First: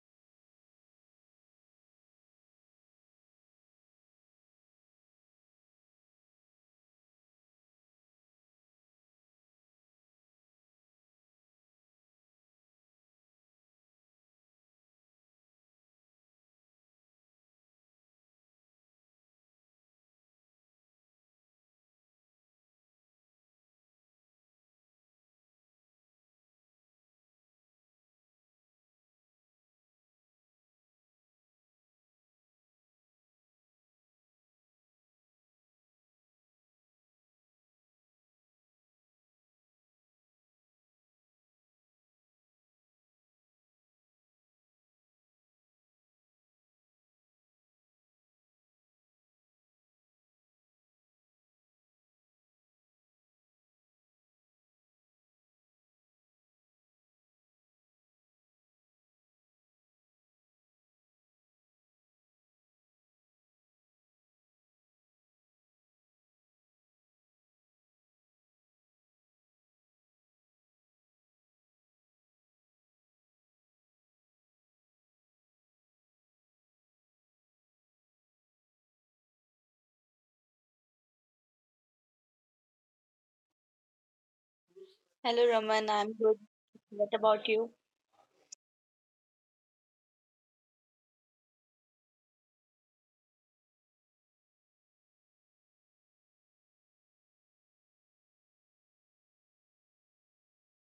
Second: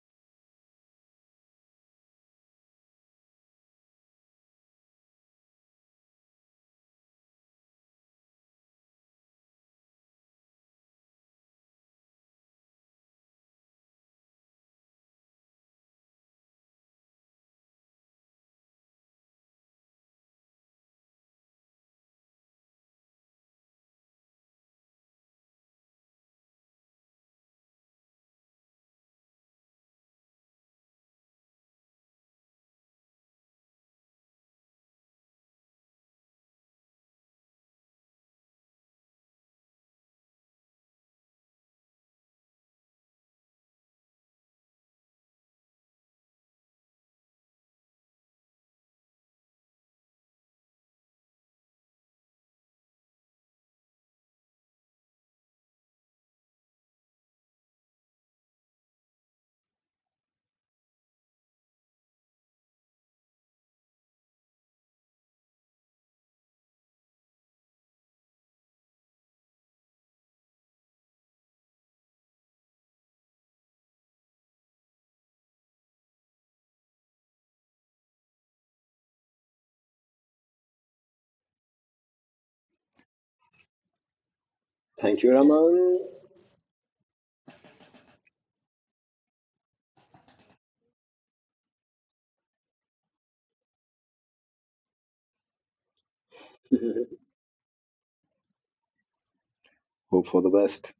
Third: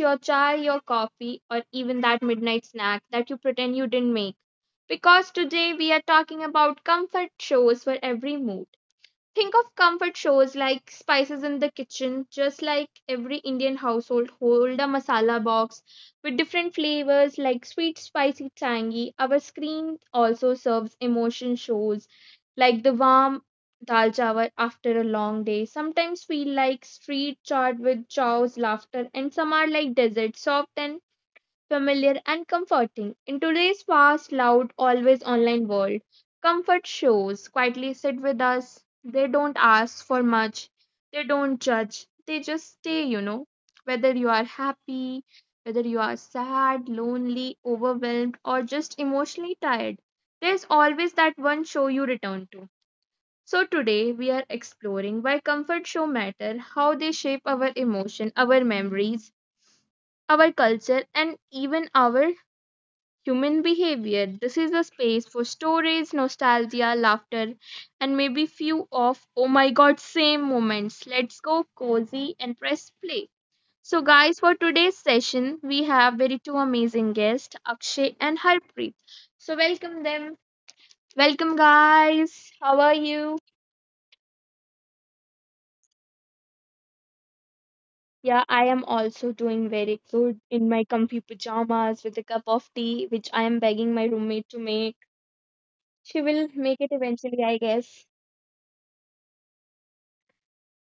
your chai, your coffee, or even that midnight snack that you pretend you didn't make. Because today we are talking about comfort shows for every mood. Think of comfort shows like Spices in the Kitchen, just like every Indian household, hold a masala box with different flavors like sweet, spicy, tangy. Our screen also serves emotion shows like the warm dal chawal after a long day. Sometimes feel like street chaat with chows, laughter, and some are like dessert, soft and familiar, and comforting. In today's fast, loud, always online world, comfort shows quietly sit with us. They don't ask for much, they don't judge, they just stay. Whether you are happy, whether you are sad, lonely, overwhelmed, or just emotionally tired, there's always that one show you return to. So today we are exploring why comfort show matter, how they shape our emotion, our memories, our culture and even our human behavior. This is a space for storage, nostalgia, laughter, and maybe few of oh my god, same moments. Let's go cozy and press play. So, guys, for today's session, we have very two amazing guests, Akshay and Harpreet. So, welcome them. Welcome, guys. How are you? Thank you, hello Raman, Raman. I am good, what about you? Yeah, I am also doing very good in my comfy pajamas with a cup of tea, which I am begging my roommate to make. She will make it eventually, I guess. Hope for the best.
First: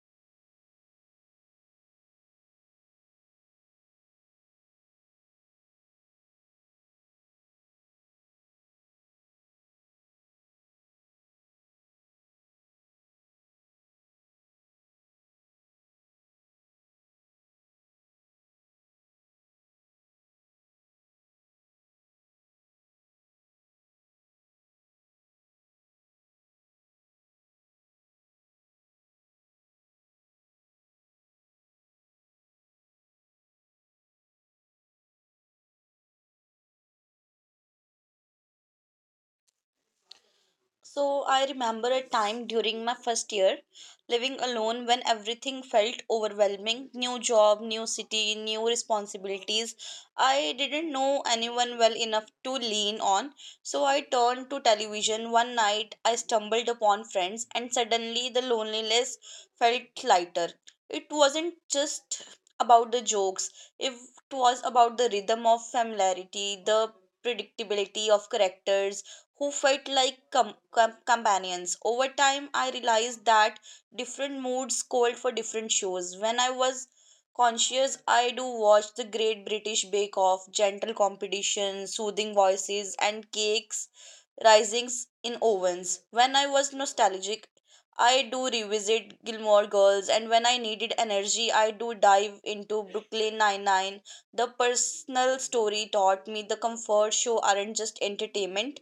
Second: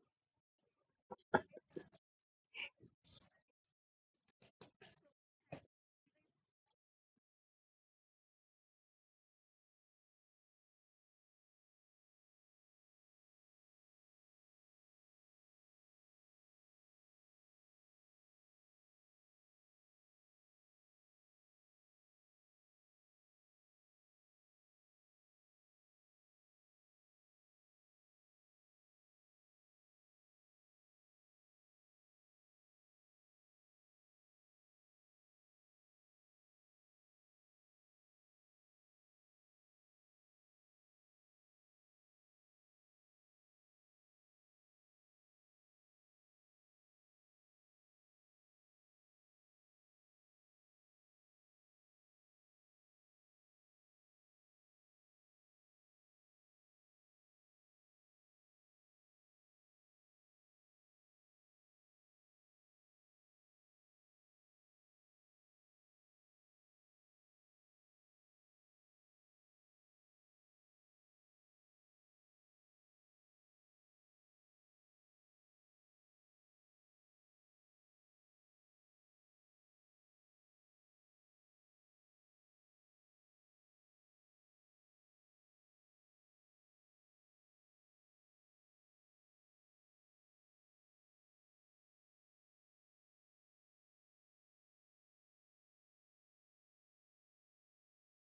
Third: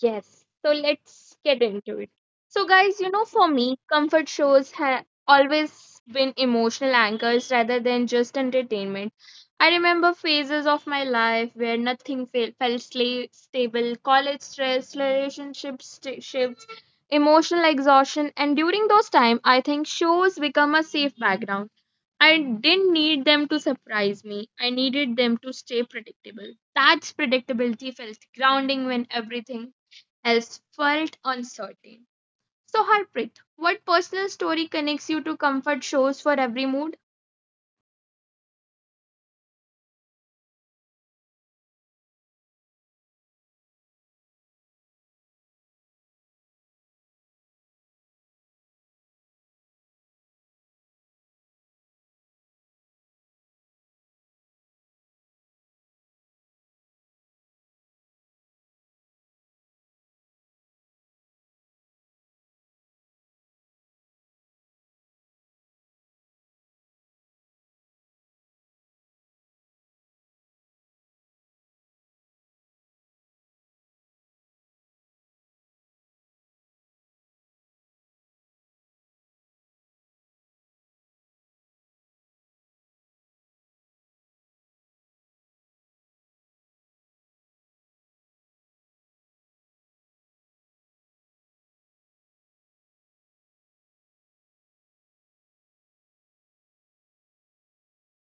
Yes. So let's get into it. So, guys, for me, comfort shows have always been emotional anchors rather than just entertainment. I remember phases of my life where nothing fe- felt stable college stress, relationship shifts, emotional exhaustion. And during those times, I think shows become a safe background. I didn't need them to surprise me. I needed them to stay predictable. That's predictability felt grounding when everything else felt uncertain. So, Harpreet, what personal story connects you to comfort shows for every mood? So I remember a time during my first year living alone when everything felt overwhelming: new job, new city, new responsibilities. I didn't know anyone well enough to lean on, so I turned to television. One night I stumbled upon Friends, and suddenly the loneliness felt lighter. It wasn't just about the jokes, it was about the rhythm of familiarity, the predictability of characters who felt like companions. Over time, I realized that different moods called for different shows. When I was conscious, I do watch The Great British Bake Off, gentle competition, soothing voices, and cakes risings in ovens. When I was nostalgic, I do revisit Gilmore Girls, and when I needed energy, I do dive into Brooklyn Nine-Nine. The personal story taught me the comfort show aren't just entertainment,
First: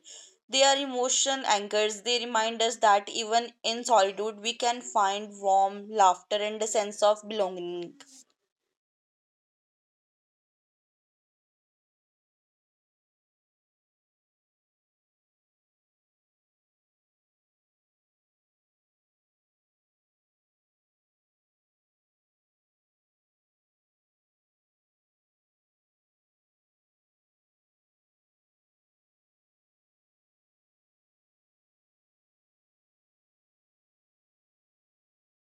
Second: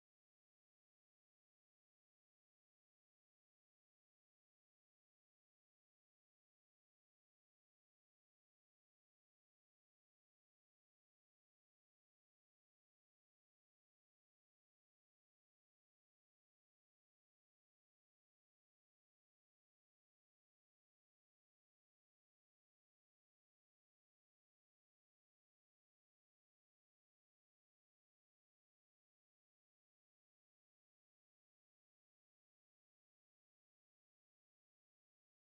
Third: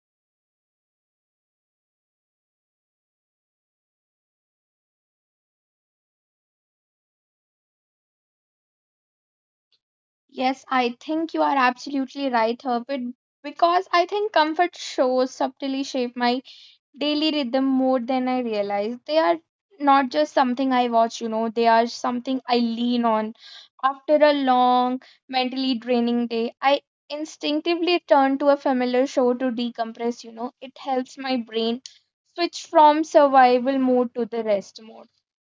their emotion anchors, they remind us that even in solitude, we can find warmth, laughter, and a sense of belonging. Yes, I think you are absolutely right, Herbert, because I think comfort shows subtly shape my daily rhythm more than I realize. They are not just something I watch, they are something I lean on. After a long, mentally draining day, I instinctively turn to a familiar show to decompress. It helps my brain switch from survival mode to the rest mode.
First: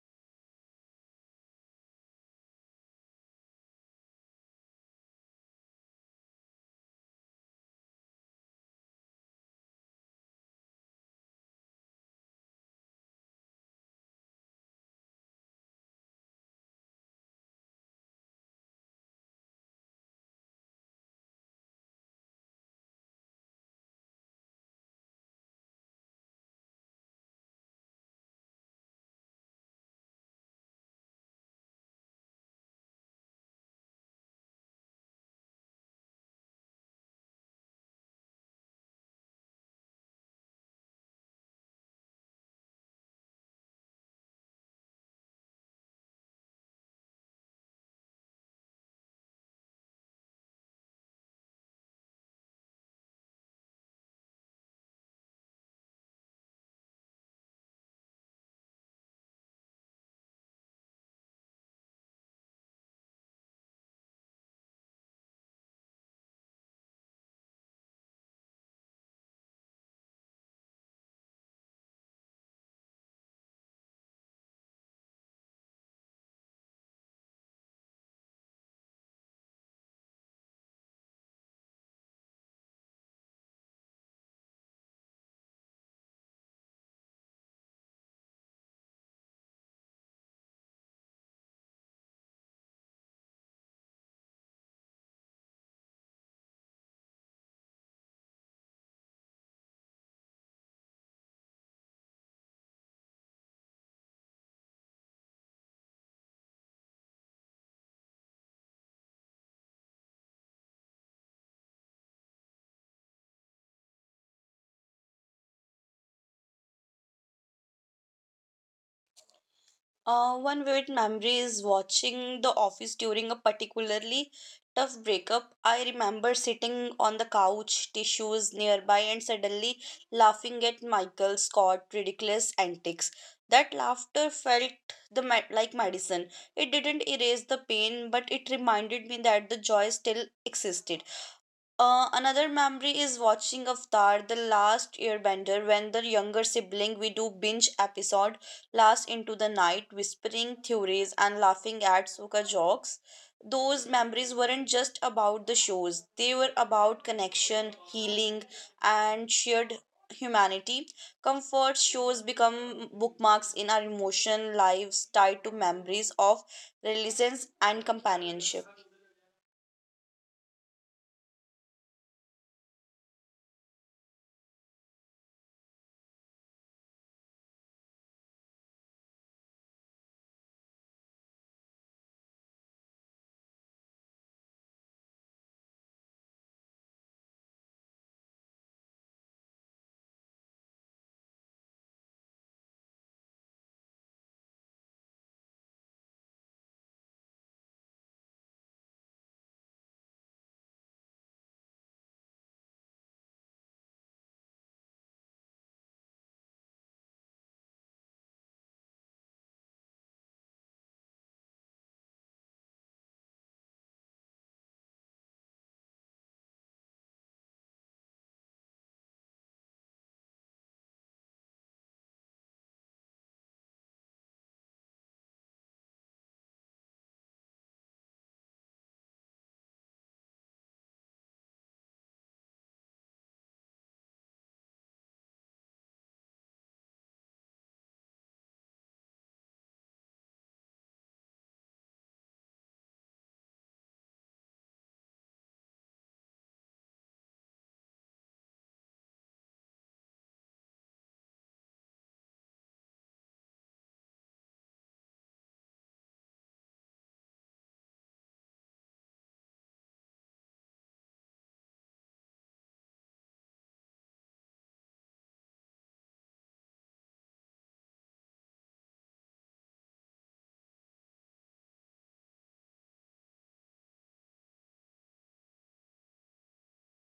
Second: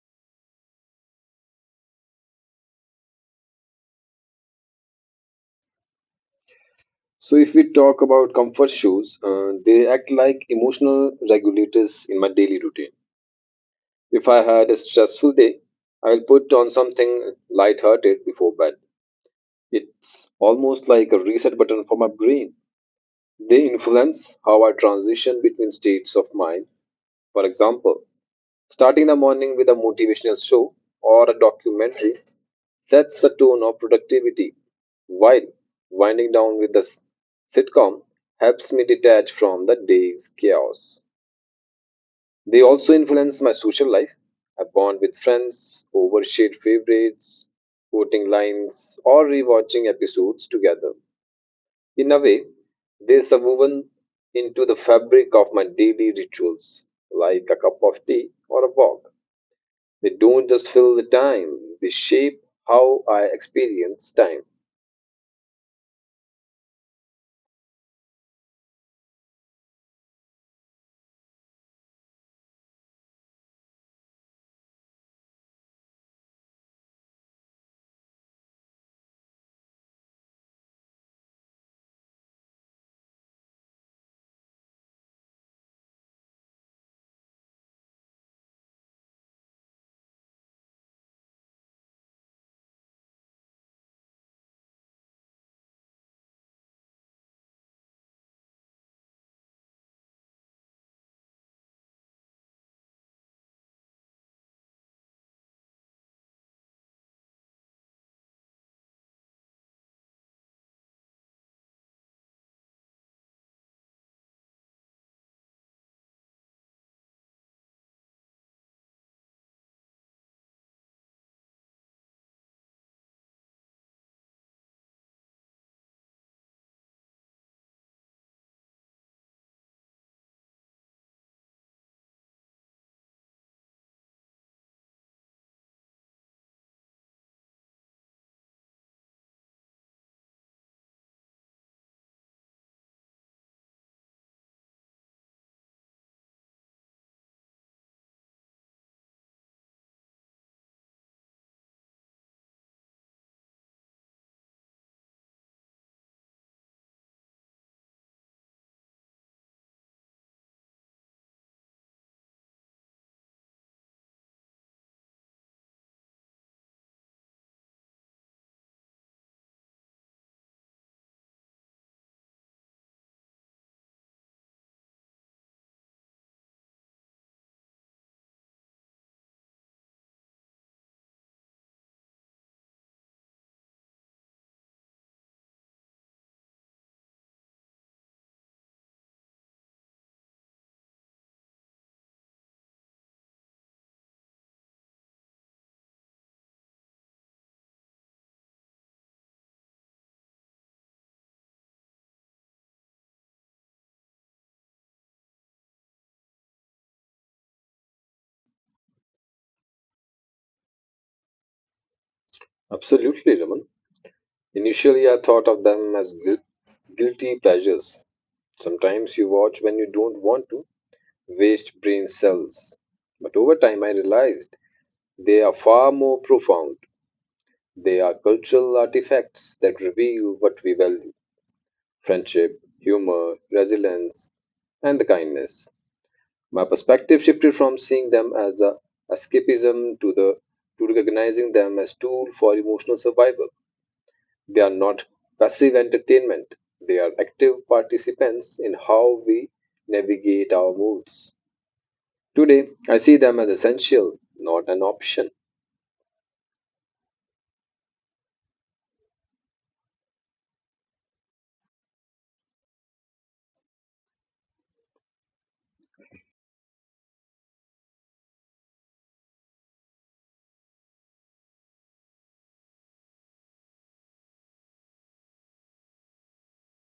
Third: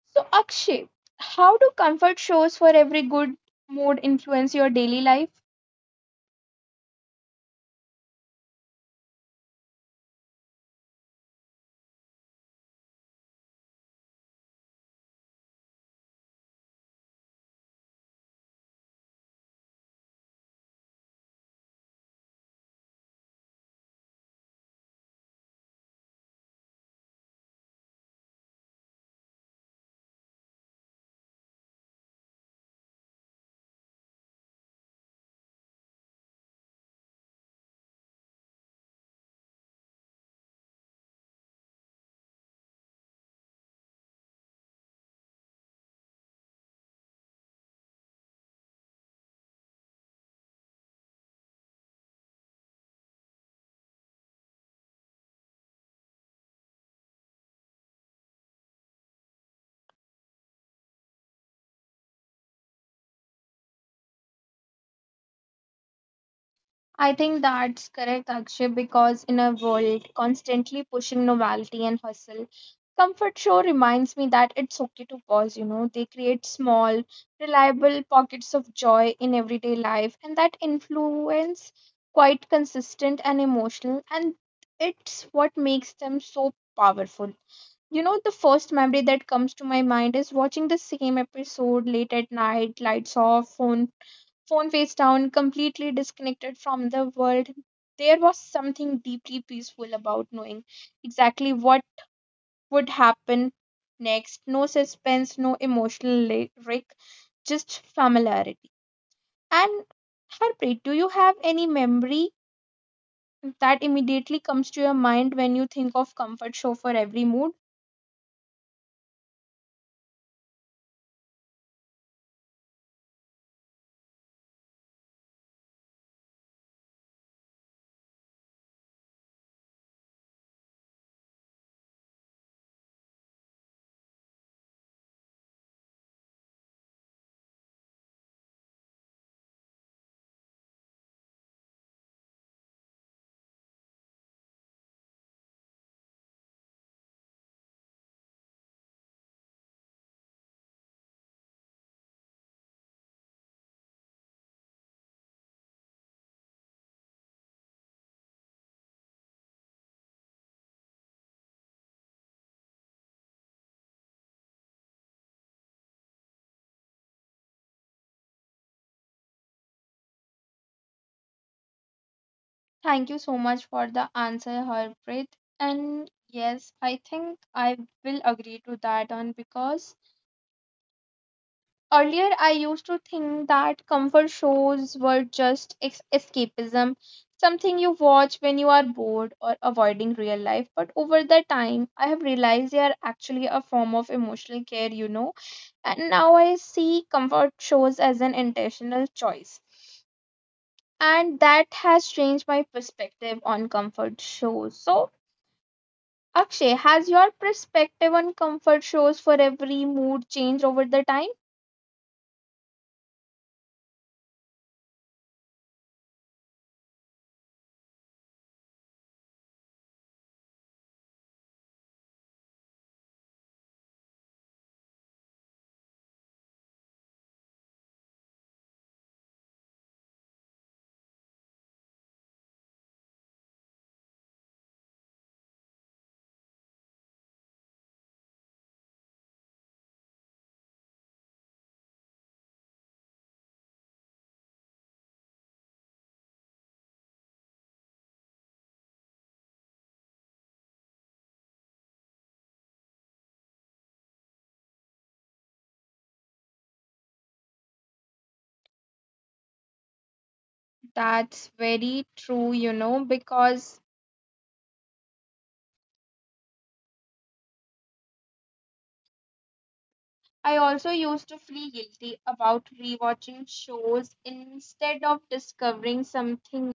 So, Akshay, how do comfort shows for every good mood influence your daily life? So, if we talk about comfort shoes, they act like emotional regulators in my daily routine. If I had a stressful day, I'll put on something light-hearted before bed. It's almost like a reset button for my brain. They influence how I transition between states of mind. For example, starting the morning with a motivational show or a documentary sets the tone of productivity, while winding down with the sitcom helps me detach from the day's chaos. They also influence my social life. I bond with friends over shared favorites, quoting lines, or rewatching episodes together. In a way, they are woven into the fabric of my daily rituals, like a cup of tea or a walk. They don't just fill the time, they shape how I experience time. I think that's correct, Akshay, because in a world constantly pushing novelty and hustle, Comfort Show reminds me that it's okay to pause. They create small, reliable pockets of joy in everyday life, and that influence quite consistent and emotional, and it's what makes them so powerful. You know, the first memory that comes to my mind is watching the same episode late at night, lights off, phone face down, completely disconnected from the world. There was something deeply peaceful about knowing exactly what would happen next. No suspense, no emotional wreck, just familiarity. And Harpreet, do you have any memory that immediately comes to your mind when you think of comfort show for every mood? One vivid memory is watching The Office during a particularly tough breakup. I remember sitting on the couch, tissues nearby, and suddenly laughing at Michael Scott's ridiculous antics. That laughter felt like medicine. It didn't erase the pain, but it reminded me that the joy still existed. Another memory is watching Avatar: The Last Airbender, when the younger sibling we do binge episode last into the night, whispering theories and laughing at Sokka jokes. Those memories weren't just about the shows, they were about connection, healing, and shared humanity. Comfort shows become bookmarks in our emotion lives tied to memories of resilience and companionship. Thank you so much for the answer, Harpreet. And yes, I think I will agree to that on because earlier, I used to think that comfort shows were just escapism, something you watch when you are bored or avoiding real life. But over the time, I have realized they are actually a form of emotional care. And now I see comfort shows as an intentional choice. And that has changed my perspective on comfort shows. So, Akshay, has your perspective on comfort shows for every mood changed over the time? Absolutely, Raman. Initially, I thought of them as guilty pleasures. Sometimes you watch when you don't want to, waste brain cells. But over time, I realized they are far more profound. They are cultural artifacts that reveal what we value: friendship, humor, resilience, and the kindness. My perspective shifted from seeing them as a escapism to the to recognizing them as tool for emotional survival. They are not passive entertainment. They are active participants in how we navigate our moods. Today, I see them as essential, not an option. That's very true, because I also used to feel guilty about rewatching shows instead of discovering something.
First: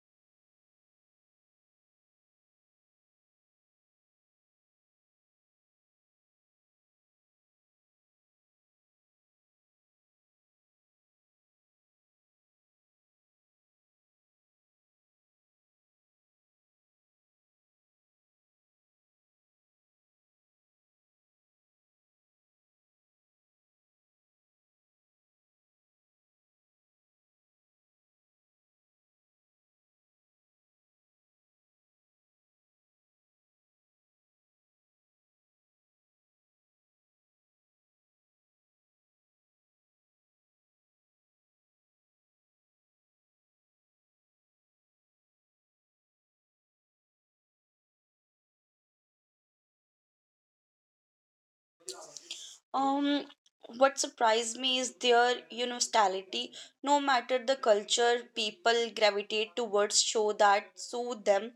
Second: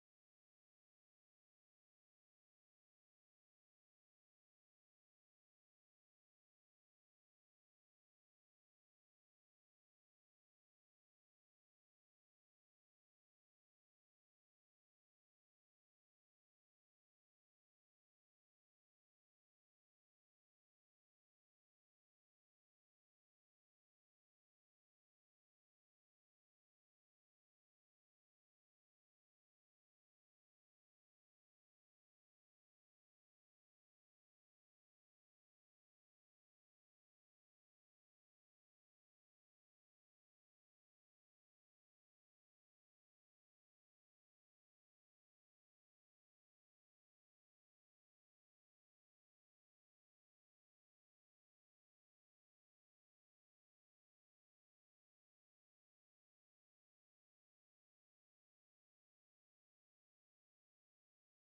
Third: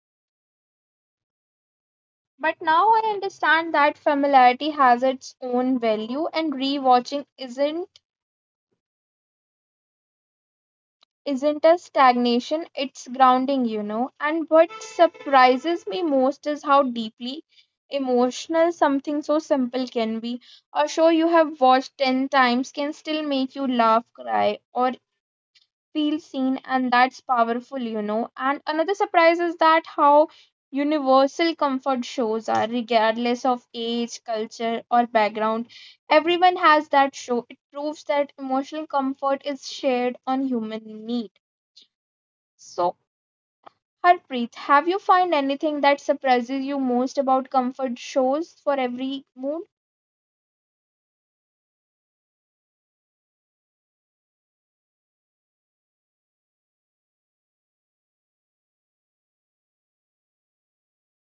But now I understand that familiarity has its own value and rewatching isn't a stagnation, it's grounding. And what surprises me most is how deeply emotional something so simple can be. A show you have watched 10 times can still make you laugh, cry, or feel seen and that's powerful, you know, and another surprise is that how universal comfort shows are, regardless of age, culture, or background, everyone has that show. It proves that emotional comfort is shared on human need. So, Harpreet, have you found anything that surprises you most about comfort shows for every mood? um what surprised me is their universality. No matter the culture, people gravitate towards show that soothe them.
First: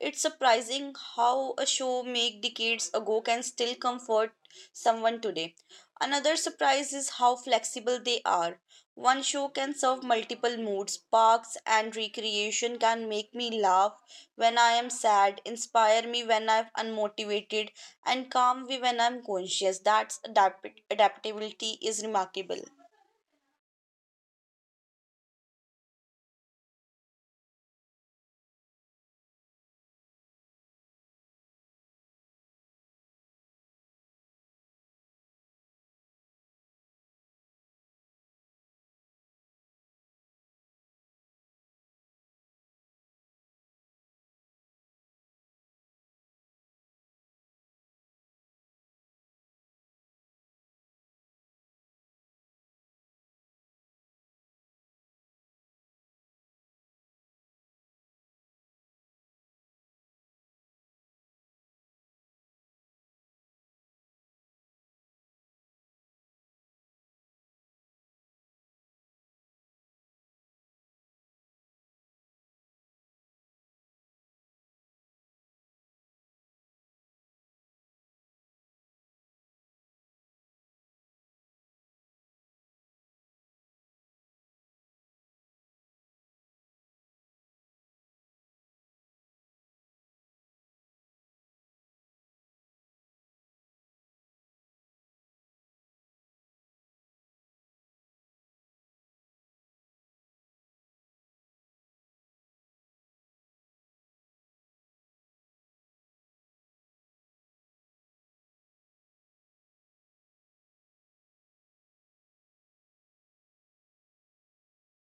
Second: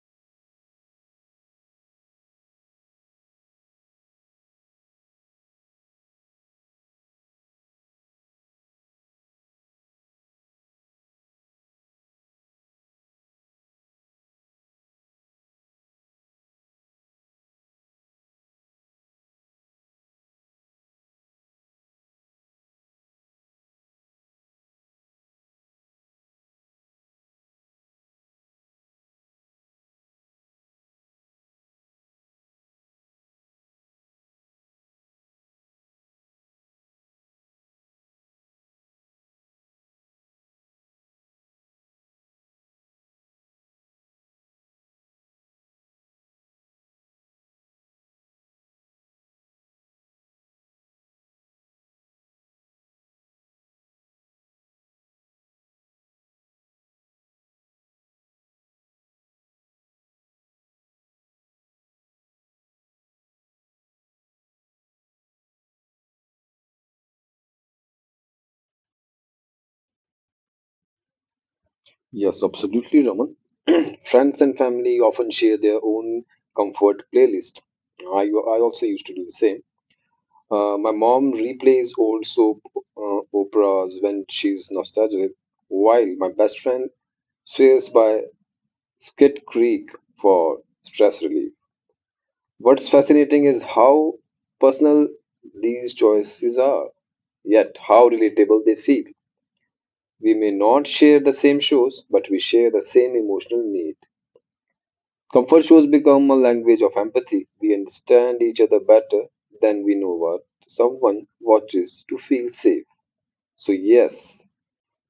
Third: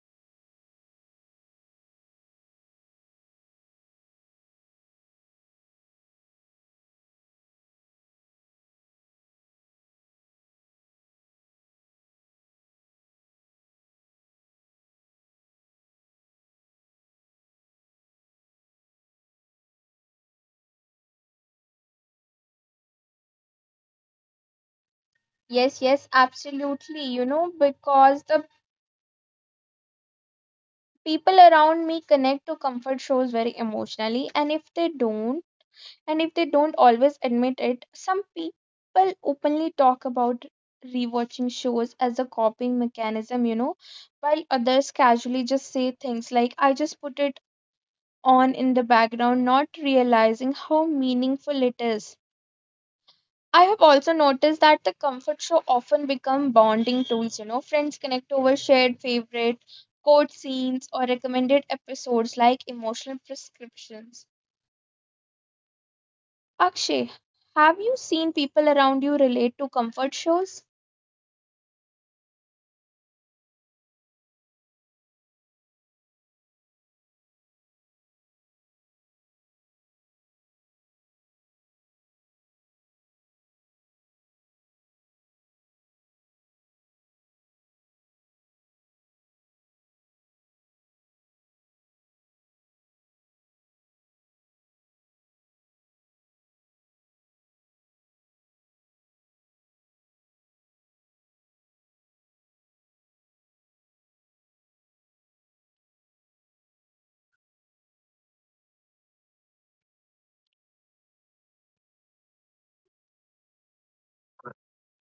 It's surprising how a show made decades ago can still comfort someone today. Another surprise is how flexible they are. One show can serve multiple moods. Parks and Recreation can make me laugh when I am sad, inspire me when I'm unmotivated, and calm me when I'm conscious. That's adaptability is remarkable. Yes, yes, absolutely. You know, because the people around me connect to comfort shows very emotionally, and if they don't, and if they don't always admit it, some people openly talk about rewatching shows as a coping mechanism, while others casually just say things like, I just put it on in the background, not realizing how meaningful it is. I have also noticed that the comfort show often become bonding tools, friends connect over shared favorite quote scenes or recommended episodes like emotional prescriptions. Akshay, have you seen people around you relate to comfort shows? Yes, absolutely, Raman. Friends and family often share their own comfort playlist. I, I also used to do the same. My mom replays old soap operas when she's nostalgic, while my best friend swears by Skid Creek for stress relief. What's fascinating is how personal these choices are, yet how relatable they feel. We may not share the same shows, but we share the same emotional need. Comfort shows become a language of empathy. We understand each other better than we know what someone watches to feel safe. So, yes,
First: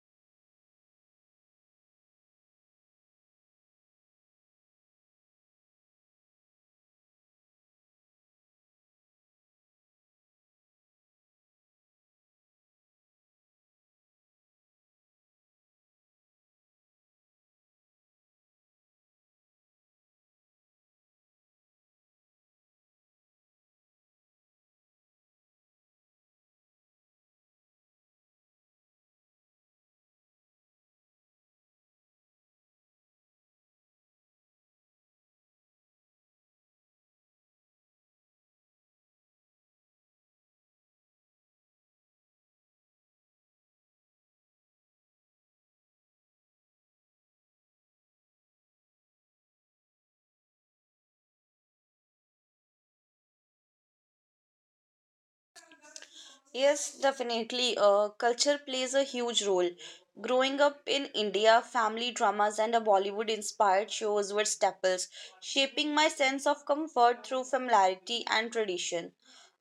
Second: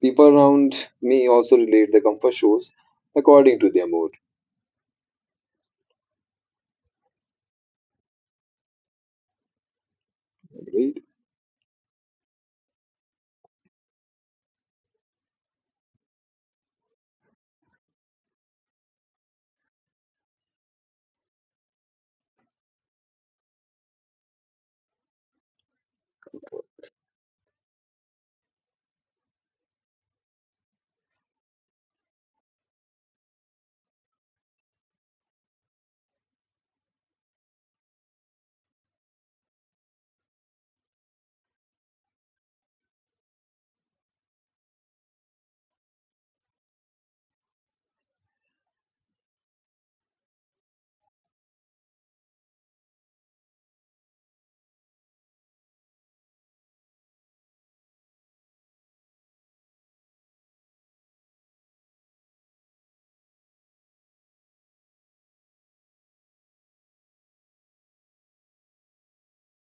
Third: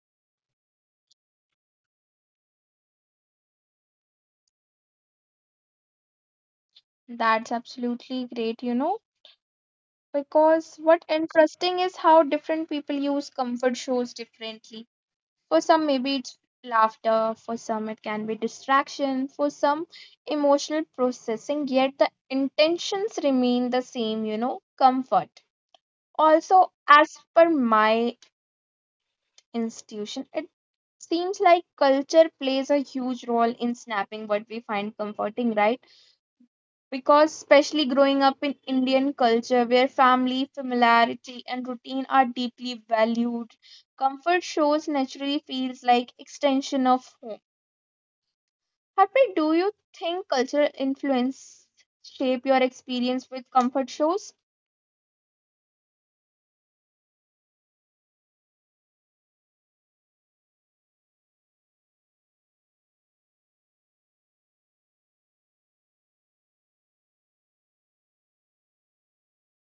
people around me also relate their comfort shows according to their mood. That's absolutely great, you know, because Agreed. what interesting is how different people use comfort shows differently. For some, maybe it's laughter, for some, it can be distraction, for some, emotional processing, yet the intentions remain the same, you know, comfort. Also, as per my institution, it seems like culture plays a huge role in snapping what we find comforting, right? Because especially growing up in Indian culture where family, familiarity and routine are deeply valued, comfort shows naturally feels like extension of home. Harpreet, do you think cultural influence shape your experience with comfort shows? Yes, definitely. Culture plays a huge role. Growing up in India, family dramas and a Bollywood inspired shows were staples, shaping my sense of comfort through familiarity and tradition.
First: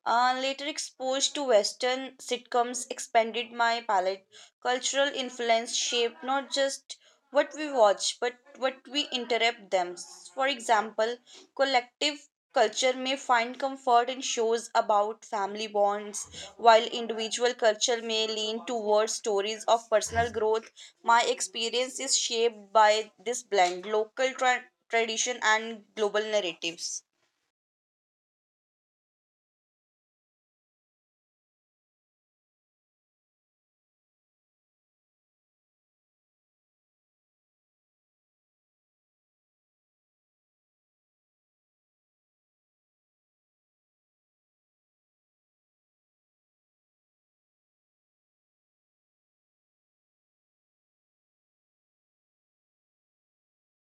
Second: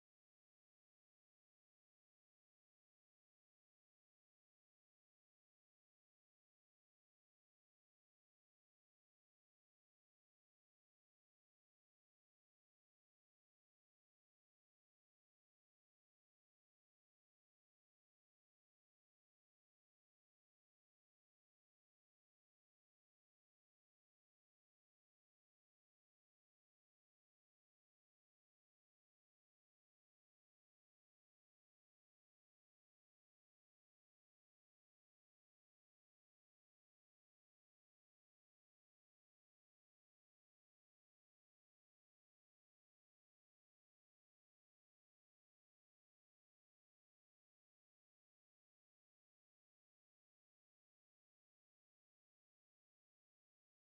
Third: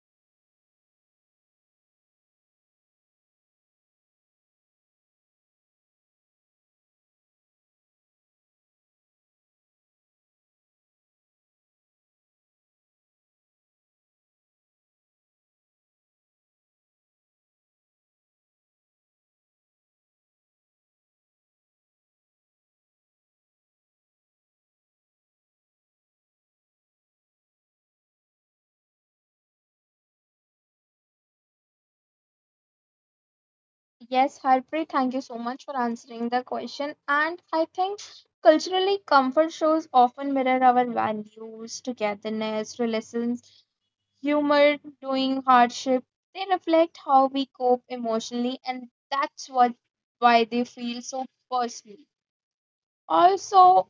Later exposed to Western sitcoms expanded my palette. Cultural influence shaped not just what we watch, but what we interrupt them. For example, collective culture may find comfort in shows about family bonds, while individual culture may lean towards stories of personal growth. My experience is shaped by this blend: local tradition and global narratives. Yes, Harpreet, thank you so much for answering the question. And I think culturally comfort shows often mirror our values, togetherness, relations humor, doing hardship. They reflect how we cope emotionally, and that's what why they feel so personal. Also,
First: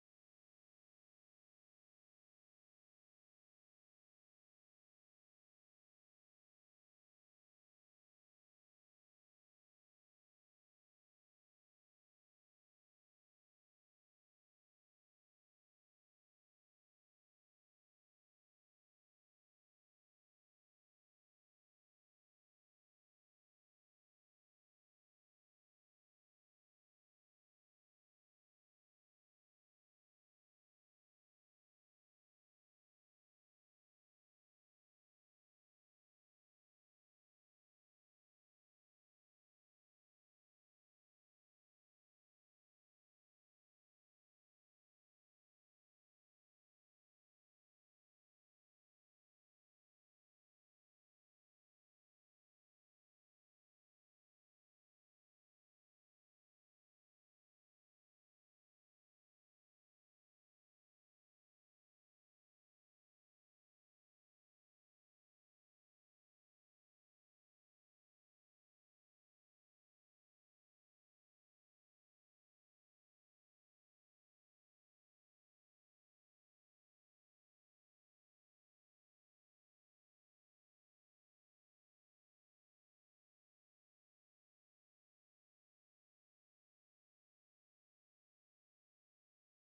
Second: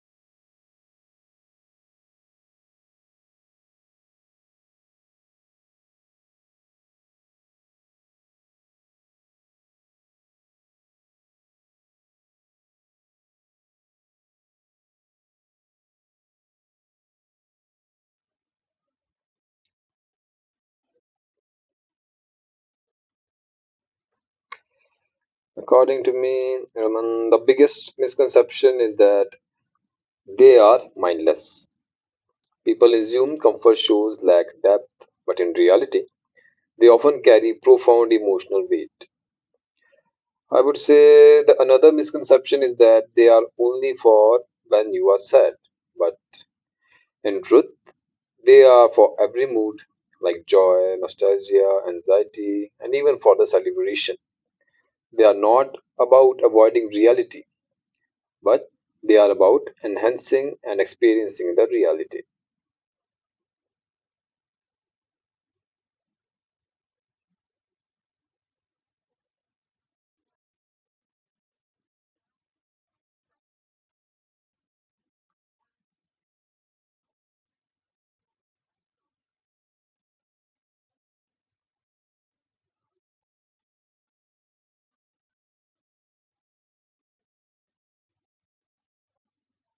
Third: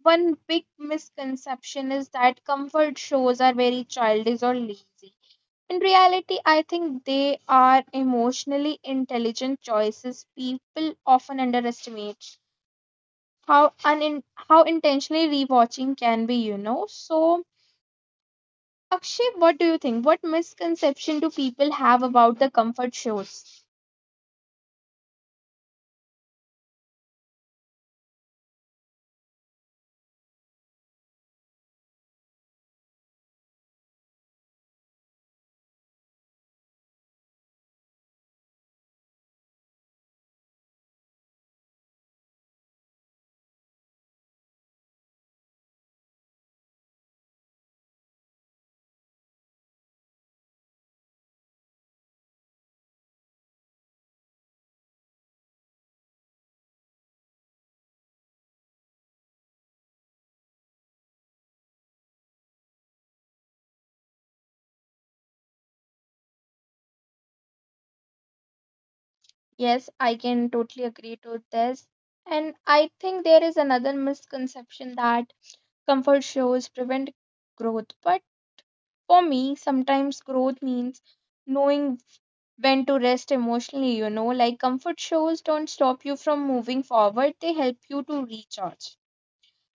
one big misconception is that comfort shows are very childish or lazy. In reality, I think they are emotionally intelligent choices people often underestimate. How intentionally rewatching can be, you know. So Akshay, what do you think? What misconception do people have about the comfort shows? According to me, Raman, the biggest misconception is that they are mindless. People assume comfort shows lack depth, but in reality, they often carry profound emotional weight. I would say the another misconception is that they are only for when you are sad, but in truth, they are for every mood like joy, nostalgia, anxiety, and even for the celebration. They are not about avoiding reality, but they are about enhancing and experiencing the reality. Yes, I can totally agree to this. And I think there is another misconception that comfort shows prevent growth. But for me, sometimes growth means knowing when to rest emotionally, you know, like comfort shows don't stop you from moving forward, they help you to recharge.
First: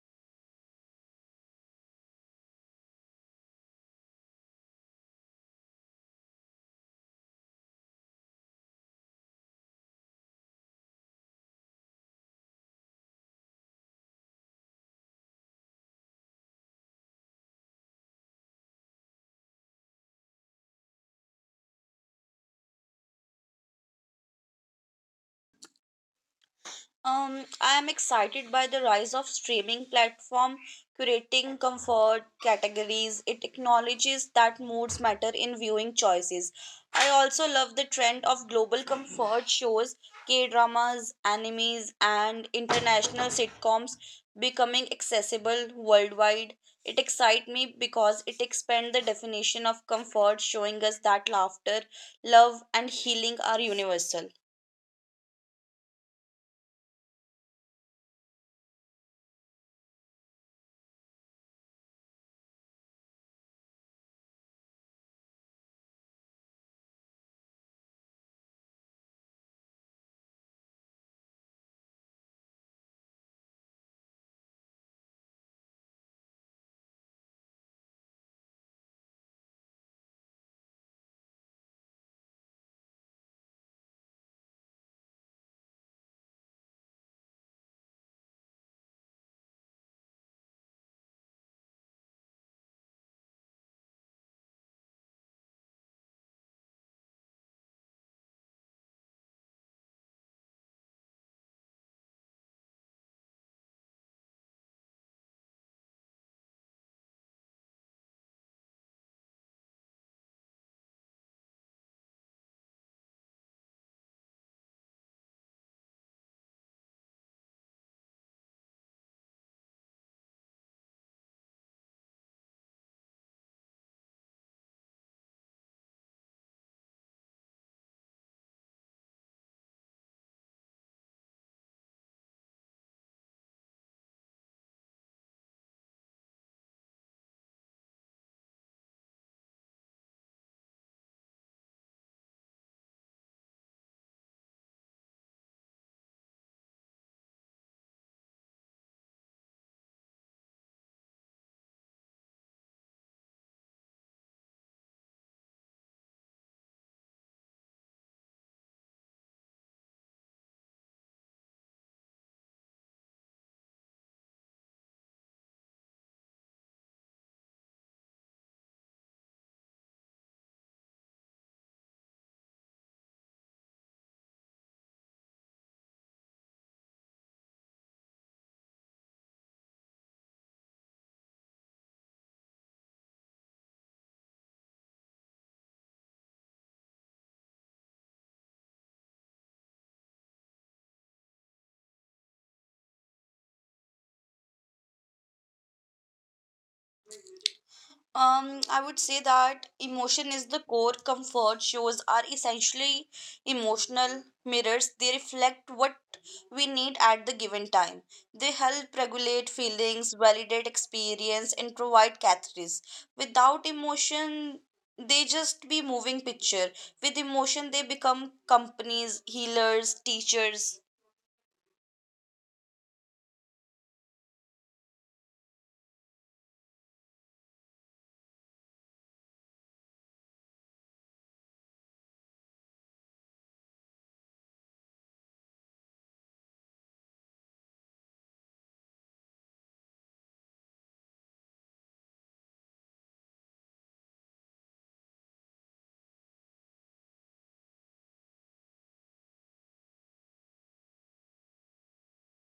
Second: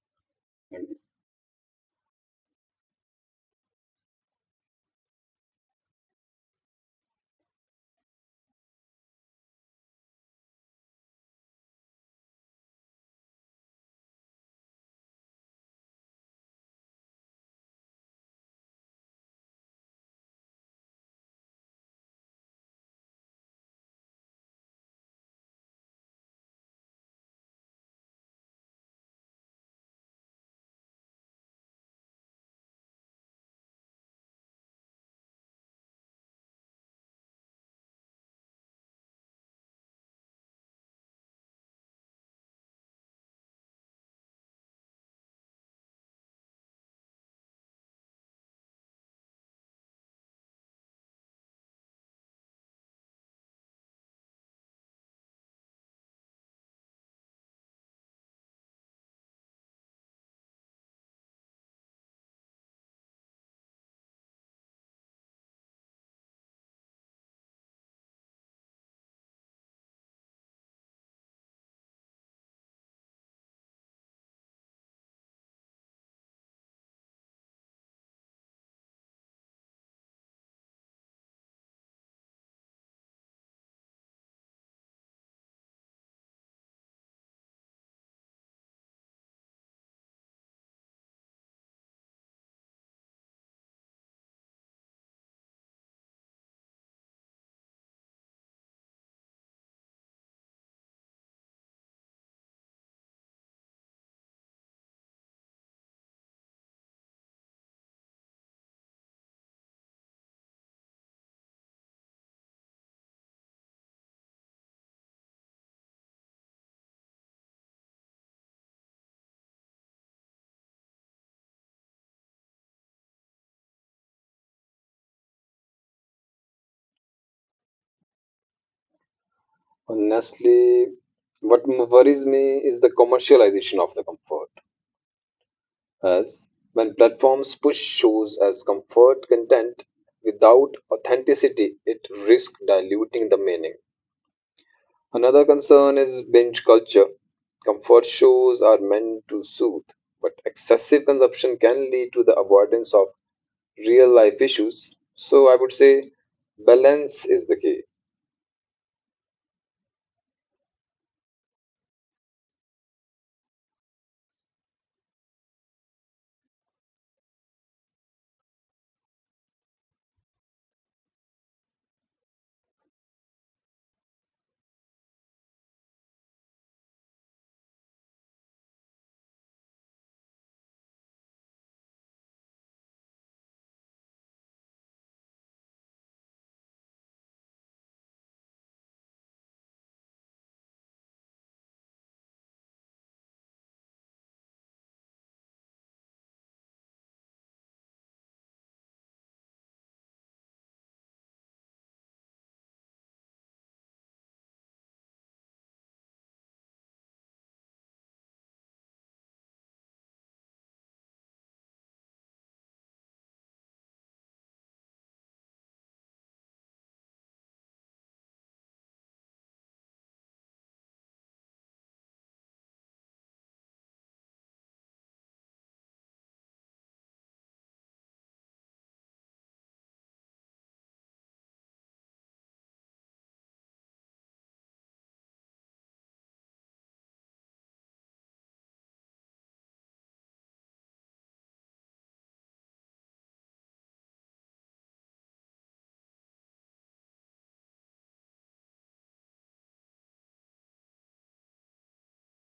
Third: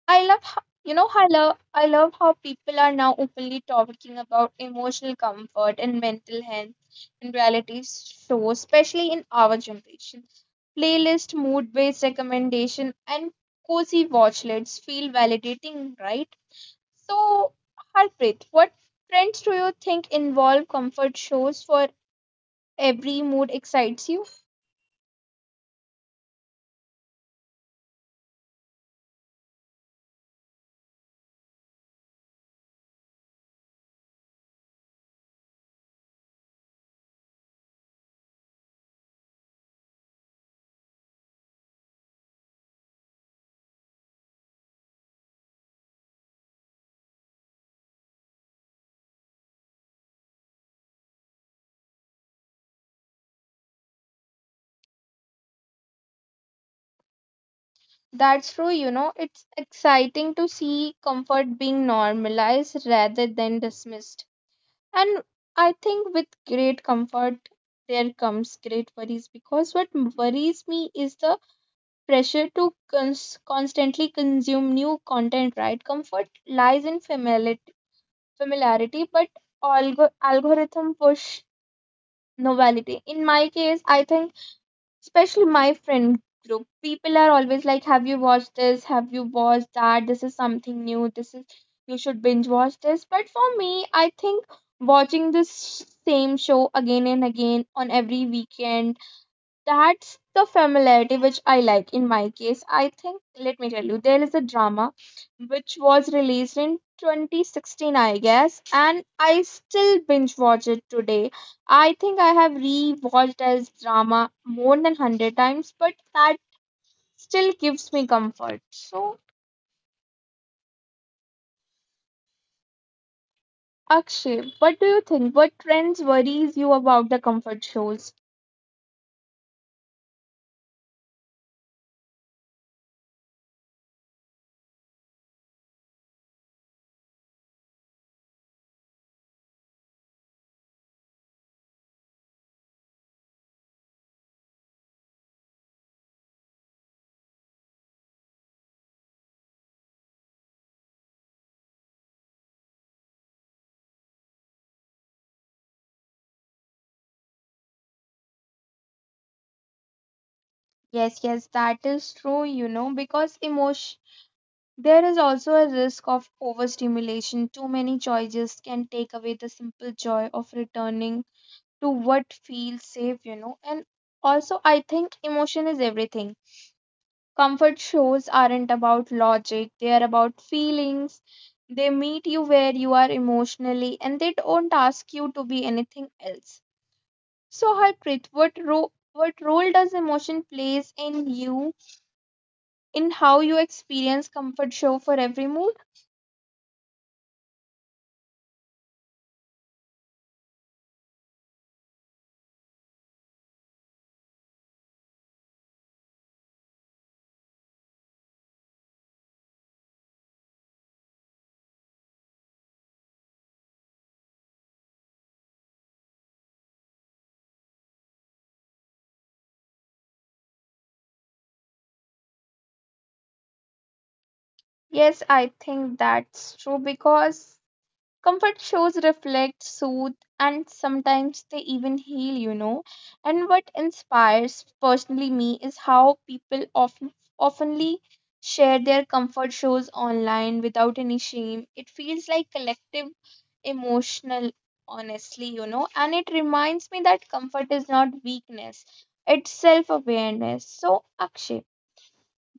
You know, I love how people are now openly talking about emotional comfort and mental health in reality shows, especially in our generation. Playlist, mood based recommendation, and cozy watch lists feel validating, right? So, Harpreet, what trends do you think involve comfort shows for every mood excites you? I am excited by the rise of streaming platform curating comfort categories. It acknowledges that moods matter in viewing choices. I also love the trend of global comfort shows, K dramas, animes, and international sitcoms becoming accessible worldwide. It excites me because it expands the definition of comfort, showing us that laughter, love, and healing are universal. That's true, you know, it's exciting to see comfort being normalized rather than dismissed. And I think with great comfort, there comes great worries because what worries me is the pressure to constantly consume new content, right? Comfort lies in familiarity, familiarity but algorithm push novelty. In my case, I think especially my friend group people are always like, have you watched this, have you watched that, this is something new, this is you should binge watch this, but for me I think watching this same show again and again on every weekend, that's the familiarity which I like. In my case, I think, let me tell you, there is a drama which was released in 2016, I guess, and I still binge watch it today. I think I have re-watched as drama more than 100 times, but that still gives me comfort. So, Akshay, what do you think? What trends worries you about the comfort shows? Honestly, what worries me is the commercialization of the comfort. As when platforms push shows as comfort content without authenticity, it risks diluting the meaning. Another concern is binge culture. Comfort shows are meant to soothe, but excessive consumption can lead to the avoidance of real life issues. So I would say balance is the key. Yes, yes, that is true, you know, because emotion there is also a risk of overstimulation. Too many choices can take away the simple joy of returning to what feels safe. And also, I think emotion is everything. Comfort shows aren't about logic, they are about feelings. They meet you where you are emotionally and they don't ask you to be anything else. So, Harpreet, what, what role does emotion plays in you, in how you experience comfort show for every mood? I would say that emotion is the core. Comfort shows are essentially emotional mirrors. They reflect what we need at the given time. They help regulate feelings, validate experience, and provide catharsis. Without emotion, they just be moving picture. With emotion, they become companies, healers, teachers. Yes, I think that's true because comfort shows reflect, soothe, and sometimes they even heal. And what inspires personally me is how people often oftenly share their comfort shows online without any shame. It feels like collective emotional honestly, you know, and it reminds me that comfort is not weakness, it's self awareness. So Akshay.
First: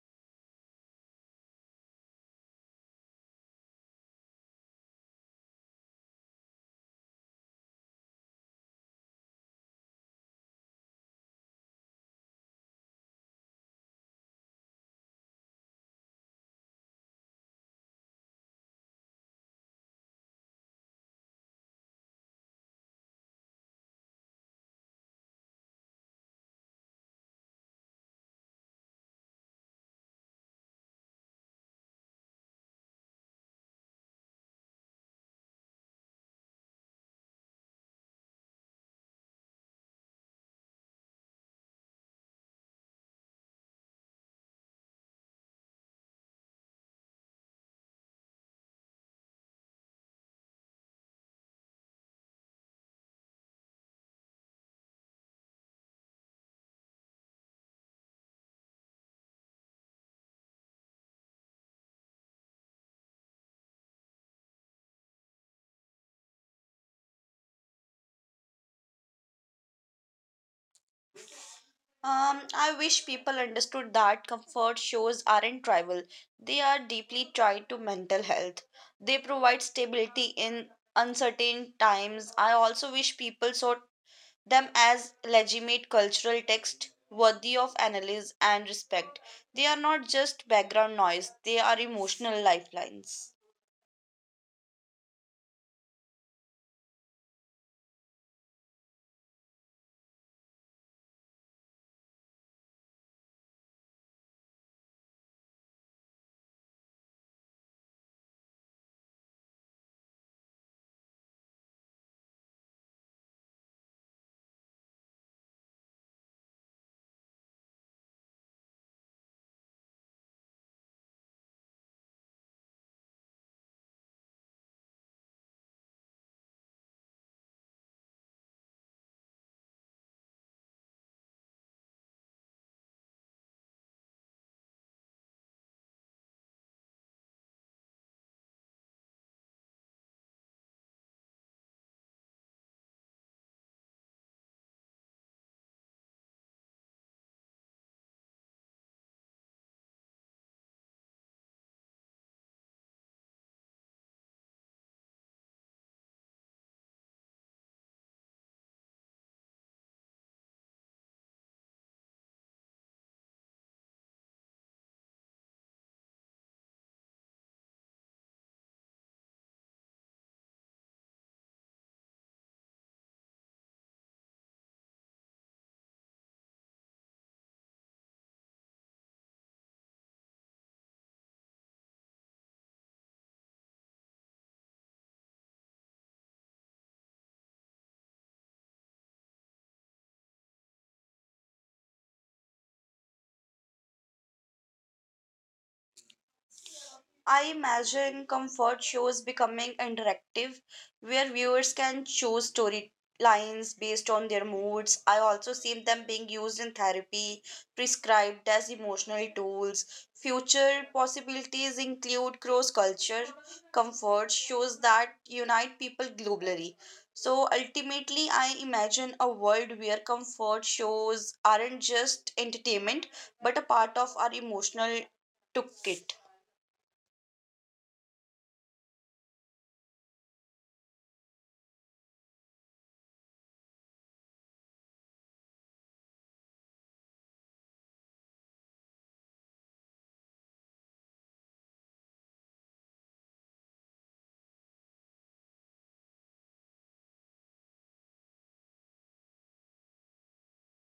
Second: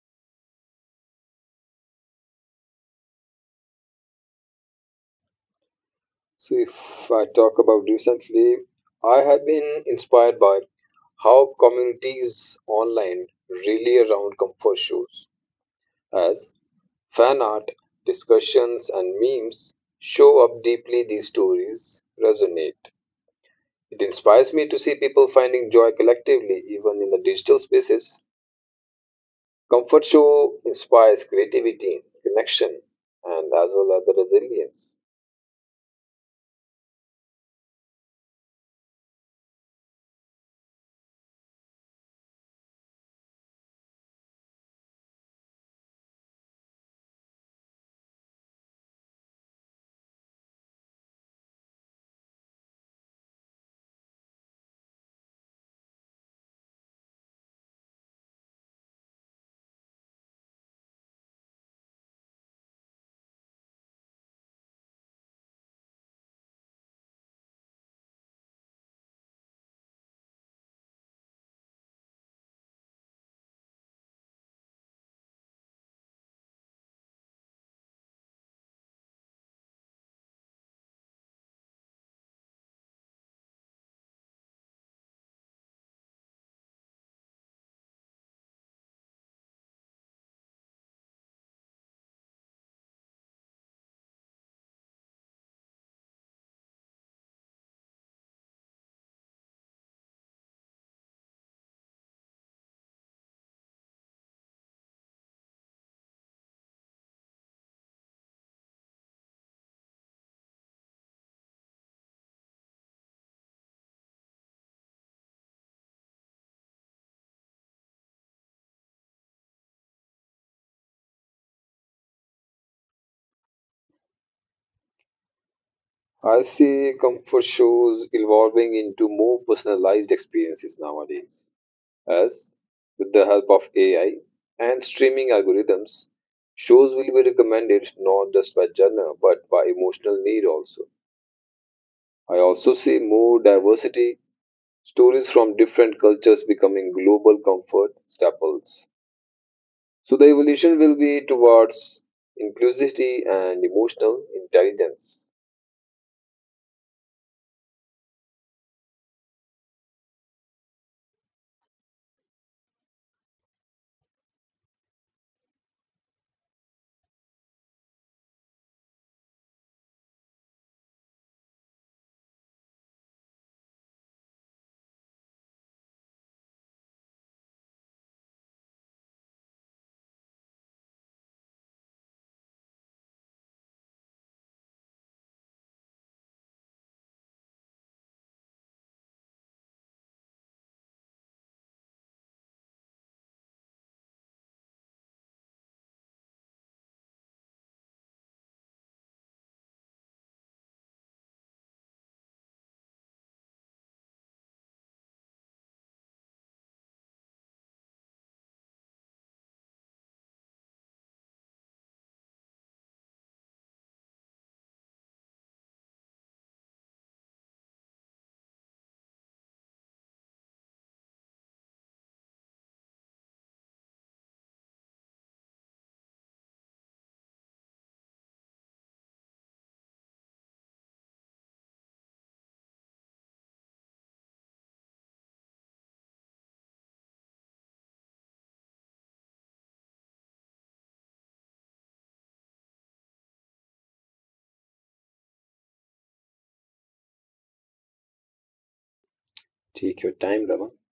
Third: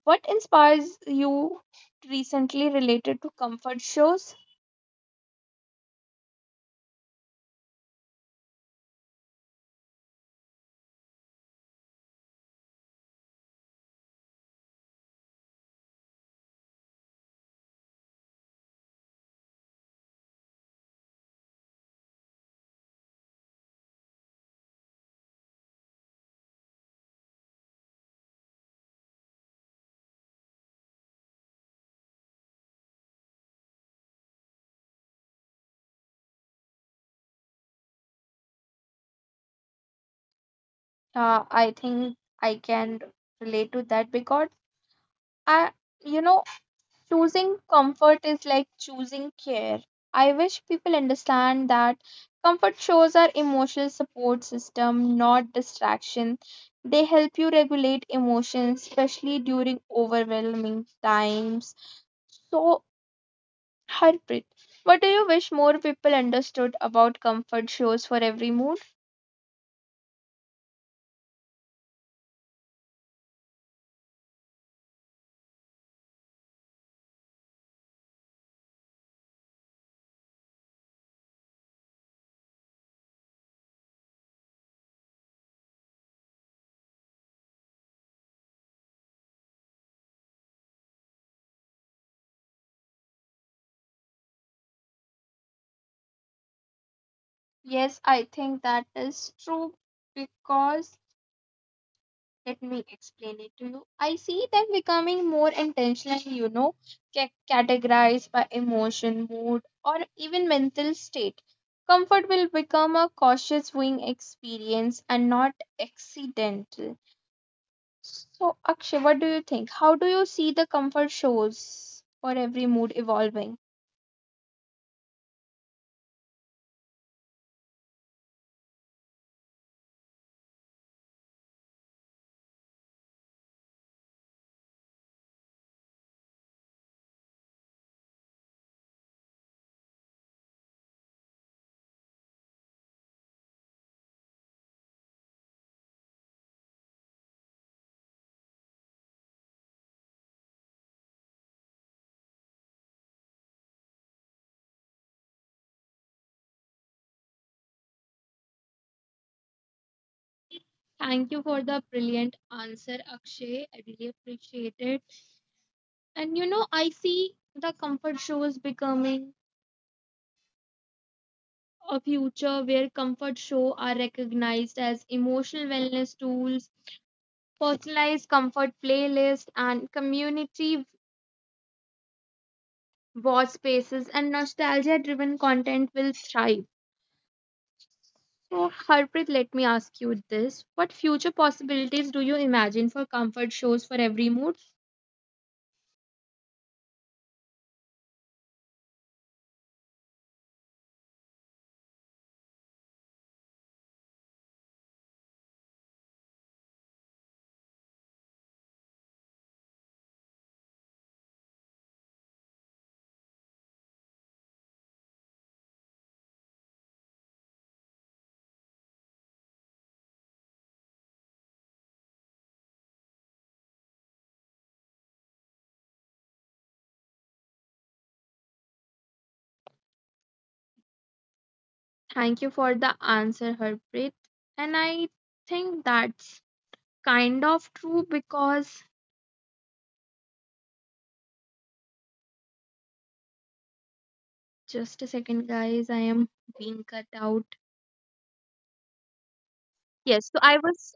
What inspires you recently related to comfort shows? So if I talk about recently, I have been inspired by how communities online really around comfort shows as fan art, discussions, and memes show up deeply these stories resonate. It inspires me to see people finding joy collectively, even in the digital spaces. Comfort show inspires creativity, connection, and as well as the resilience. I think I can relate to that because I, you know, choosing comfort is like choosing care. I wish people understand that comfort shows are emotional support system, not distraction. They help you regulate emotions, especially during overwhelming times. So Harpreet, what do you wish more people understood about comfort shows for every mood? I wish people understood that comfort shows aren't trivial. They are deeply tied to mental health. They provide stability in uncertain times. I also wish people saw them as legitimate cultural text worthy of analysis and respect. They are not just background noise, they are emotional lifelines. Yes, I think that is true because let me explain it to you. I see them becoming more intentional, you know, categorized by emotion, mood, or even mental state. Comfort will become a cautious viewing experience and not accidental. So, Akshay, what do you think? How do you see the comfort shows for every mood evolving? I see comfort shows evolving into more personalized experiences nowadays, as with the help of AI and streaming algorithms, shows will be recommended not just by genre but by emotional need also. I also see more diversity, stories from different cultures becoming global comfort staples. So the evolution will be towards inclusivity and emotional intelligence. Thank you for the brilliant answer, Akshay. I really appreciate it. And you know, I see the comfort shows becoming a future where comfort show are recognized as emotional wellness tools, personalized comfort playlists, and community watch spaces and nostalgia-driven content will thrive. So, Harpreet, let me ask you this. What future possibilities do you imagine for comfort shows for every mood? I imagine comfort shows becoming interactive, where viewers can choose storylines based on their moods. I also see them being used in therapy, prescribed as emotional tools. Future possibilities include cross culture. Comfort shows that unite people globally. So ultimately, I imagine a world where comfort shows aren't just entertainment but a part of our emotional toolkit. Thank you for the answer, Harpreet. And I think that's kind of true because just a second, guys, I am being cut out. Take your Yes, so time, I Raman. was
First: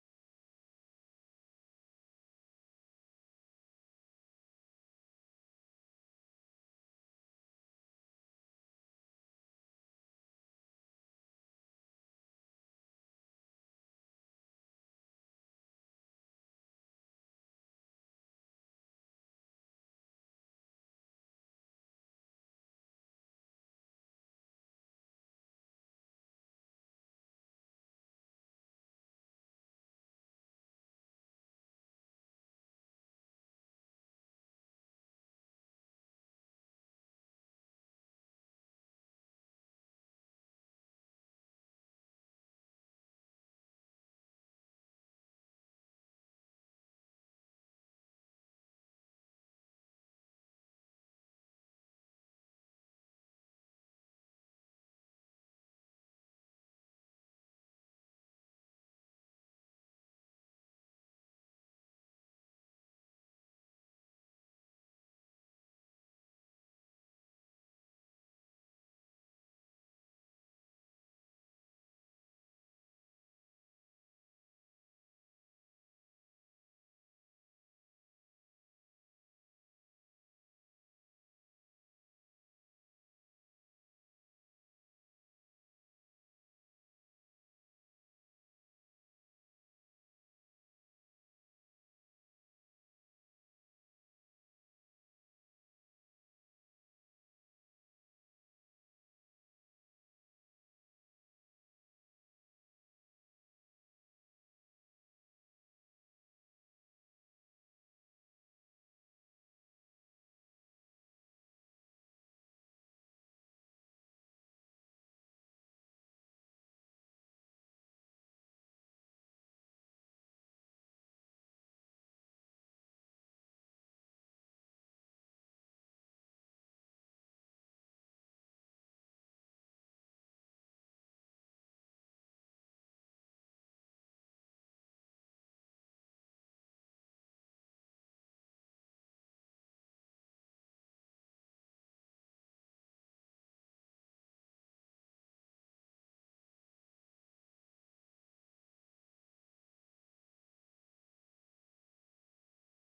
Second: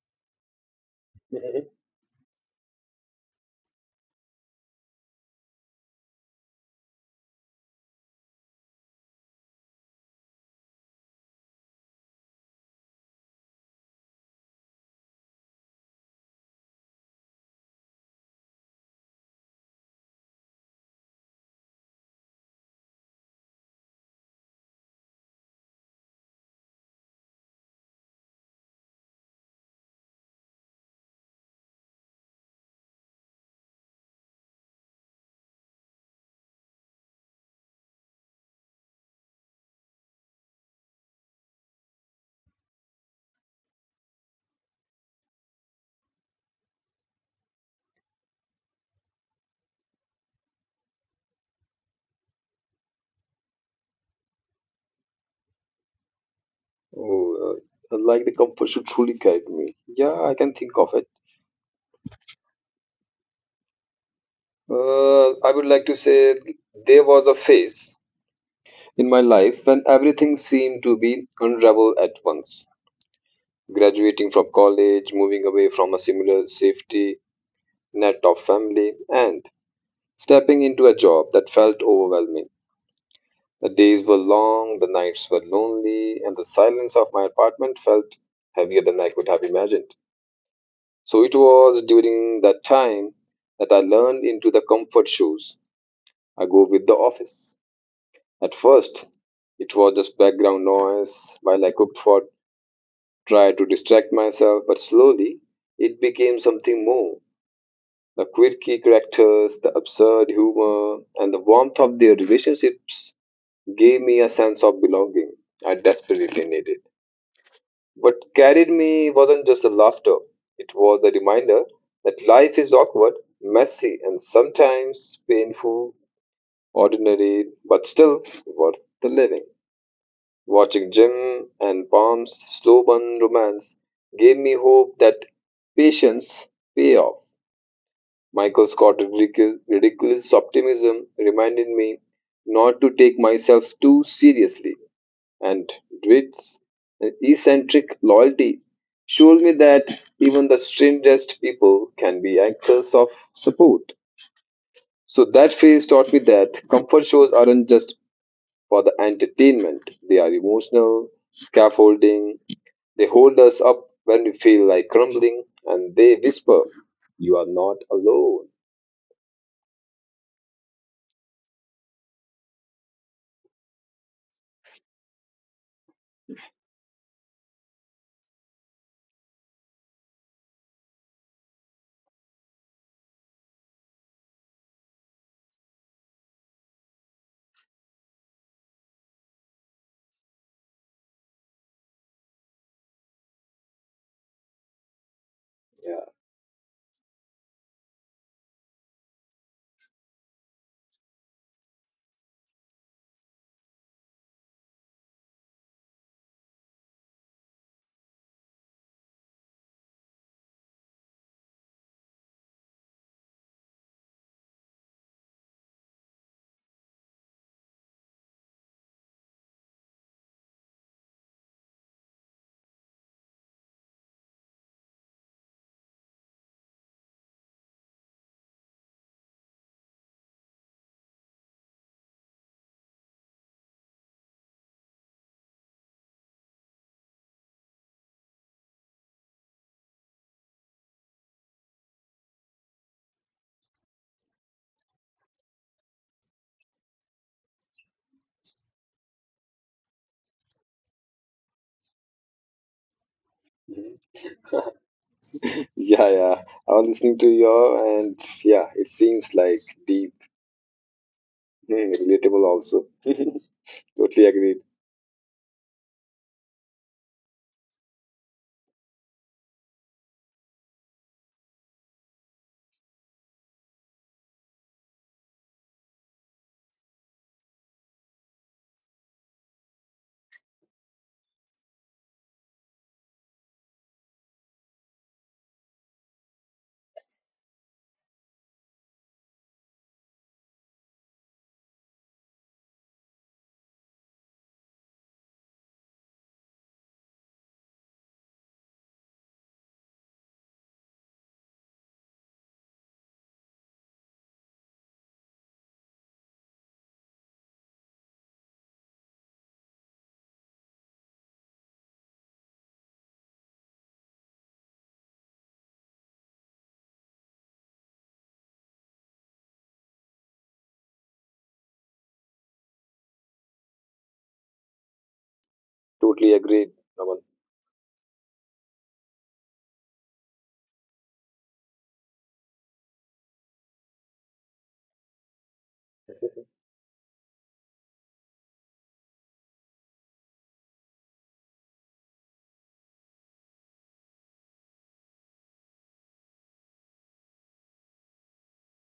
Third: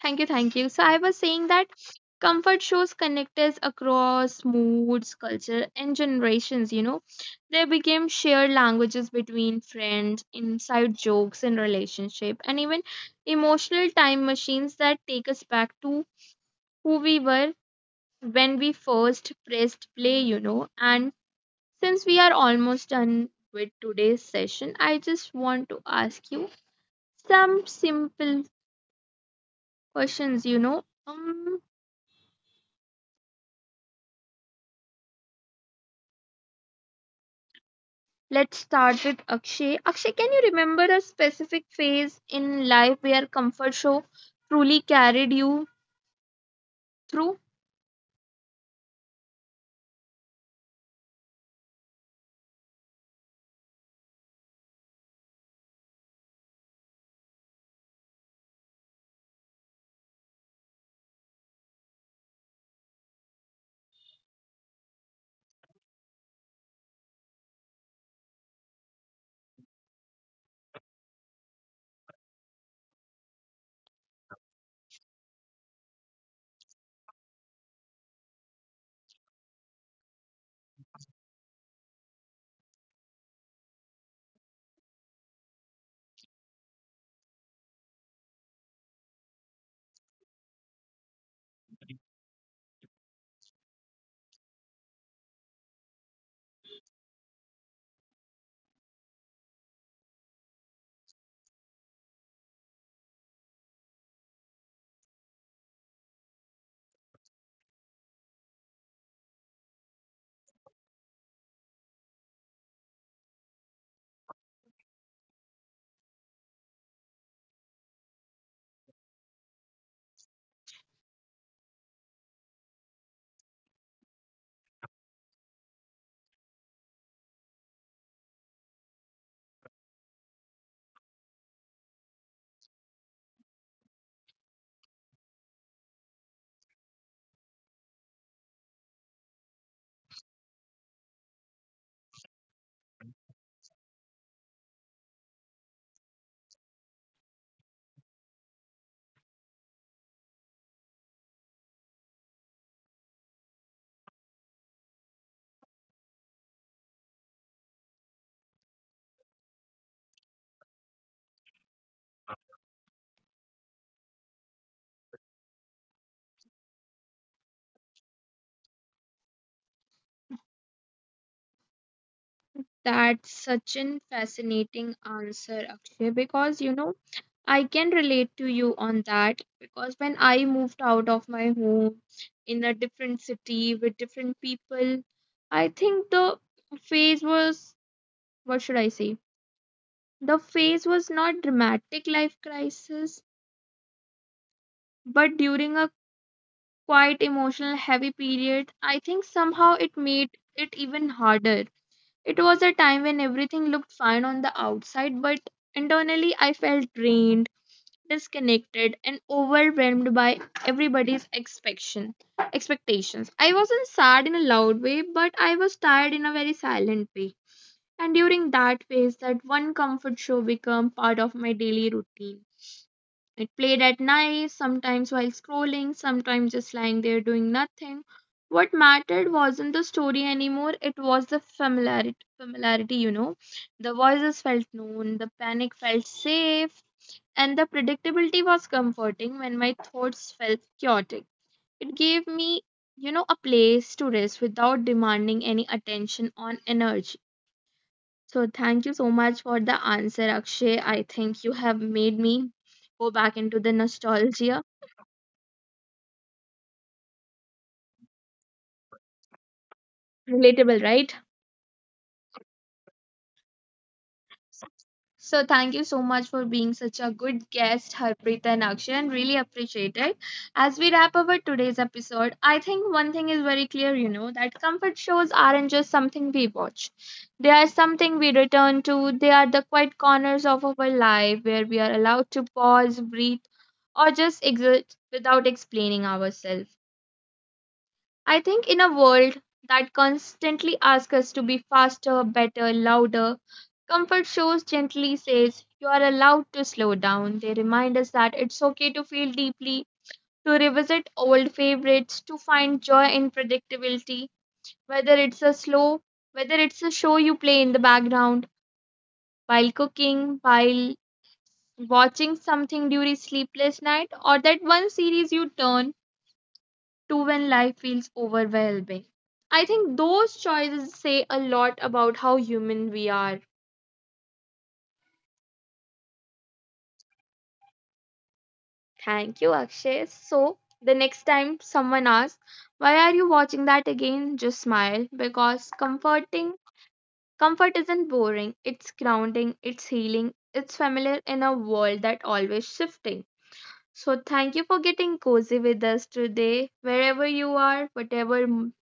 thank you. So I was saying that Mhm. comfort shows connect us across moods, culture, and generations, you know. They became shared languages between friends, inside jokes in relationship, and even emotional time machines that take us back to who we were when we first pressed play, you know. And since we are almost done with today's session, I just want to ask you some simple questions, you know. Let's start with Akshay. Akshay, can you remember a specific phase in life where comfort show truly carried you through? Oh, like the comfort should truly guide me. Yeah, I can think of it. I would like to say there was a phase in my life when everything seemed to be unravel at once. Graduating from college, moving away from a similar safety net of family, and stepping into a job that felt overwhelming. The days were long, the nights were lonely, and the silence of my apartment felt heavier than I could have imagined. So it was during that time that I learned into the comfort shoes I go with the office. At first, it was just background noise while I cooked for, tried to distract myself, but slowly it became something more. The quirky characters, the absurd humor, and the warmth of their relationships gave me a sense of belonging I desperately needed. What carried me wasn't just the laughter, it was the reminder that life is awkward, messy, and sometimes painful, ordinary, but still worth the living. Watching Jim and Pam's slow burn romance gave me hope that patience pay off. Michael Scott's ridiculous optimism reminded me not to take myself too seriously, and Dwight's eccentric loyalty showed me that even the strangest people can be anchors of support. So that phase taught me that comfort shows aren't just for the entertainment, they are emotional, scaffolding, they hold us up when we feel like crumbling, and they whisper, you are not alone. That's such an fascinating answer, Akshay, because you know I can relate to you on that because when I moved out of my home in a different city with different people, I think the phase was, what should I say? The phase was not dramatic life crisis, but during a Yeah. quite emotional heavy period, I think somehow it made it even harder. It was a time when everything looked fine on the outside, but internally I felt drained disconnected and overwhelmed by everybody's expectation expectations. I wasn't sad in a loud way, but I was tired in a very silent way. And during that phase, that one comfort show became part of my daily routine. It played at night, sometimes while scrolling, sometimes just lying there doing nothing. What mattered wasn't the story anymore, it was the familiarity, you know. The voices felt known, the panic felt safe, and the predictability was comforting when my thoughts felt chaotic. It gave me, you know, a place to rest without demanding any attention or energy. So thank you so much for the answer, Akshay. I think you have made me go back into the Mhm. nostalgia. Yeah, yeah, I was listening to your, and yeah, it seems like deep. Relatable, right? Hmm, relatable also. Totally agree. So thank you so much for being such a good guest, Harpreet and Akshay, and really appreciate it. As we wrap up our today's episode, I think one thing is very clear, you know, that comfort shows aren't just something we watch. They are something we return to. They are the quiet corners of our life where we are allowed to pause, breathe, or just exist without explaining ourselves. I think in a world that constantly asks us to be faster, better, louder, comfort shows gently says you are allowed to slow down. They remind us that it's okay to feel deeply, to revisit old favorites, to find joy in predictability, whether it's a slow, whether it's a show you play in the background while cooking, while watching something during sleepless night or that one series you turn to when life feels overwhelming. I think those choices say a lot about how human we are. Totally agreed, Raman. Thank you, Akshay. So, the next time someone asks, why are you watching that again? Just smile because comfort isn't boring, it's grounding, it's healing, it's familiar in a world that always shifting. So, thank you for getting cozy with us today, wherever you are, whatever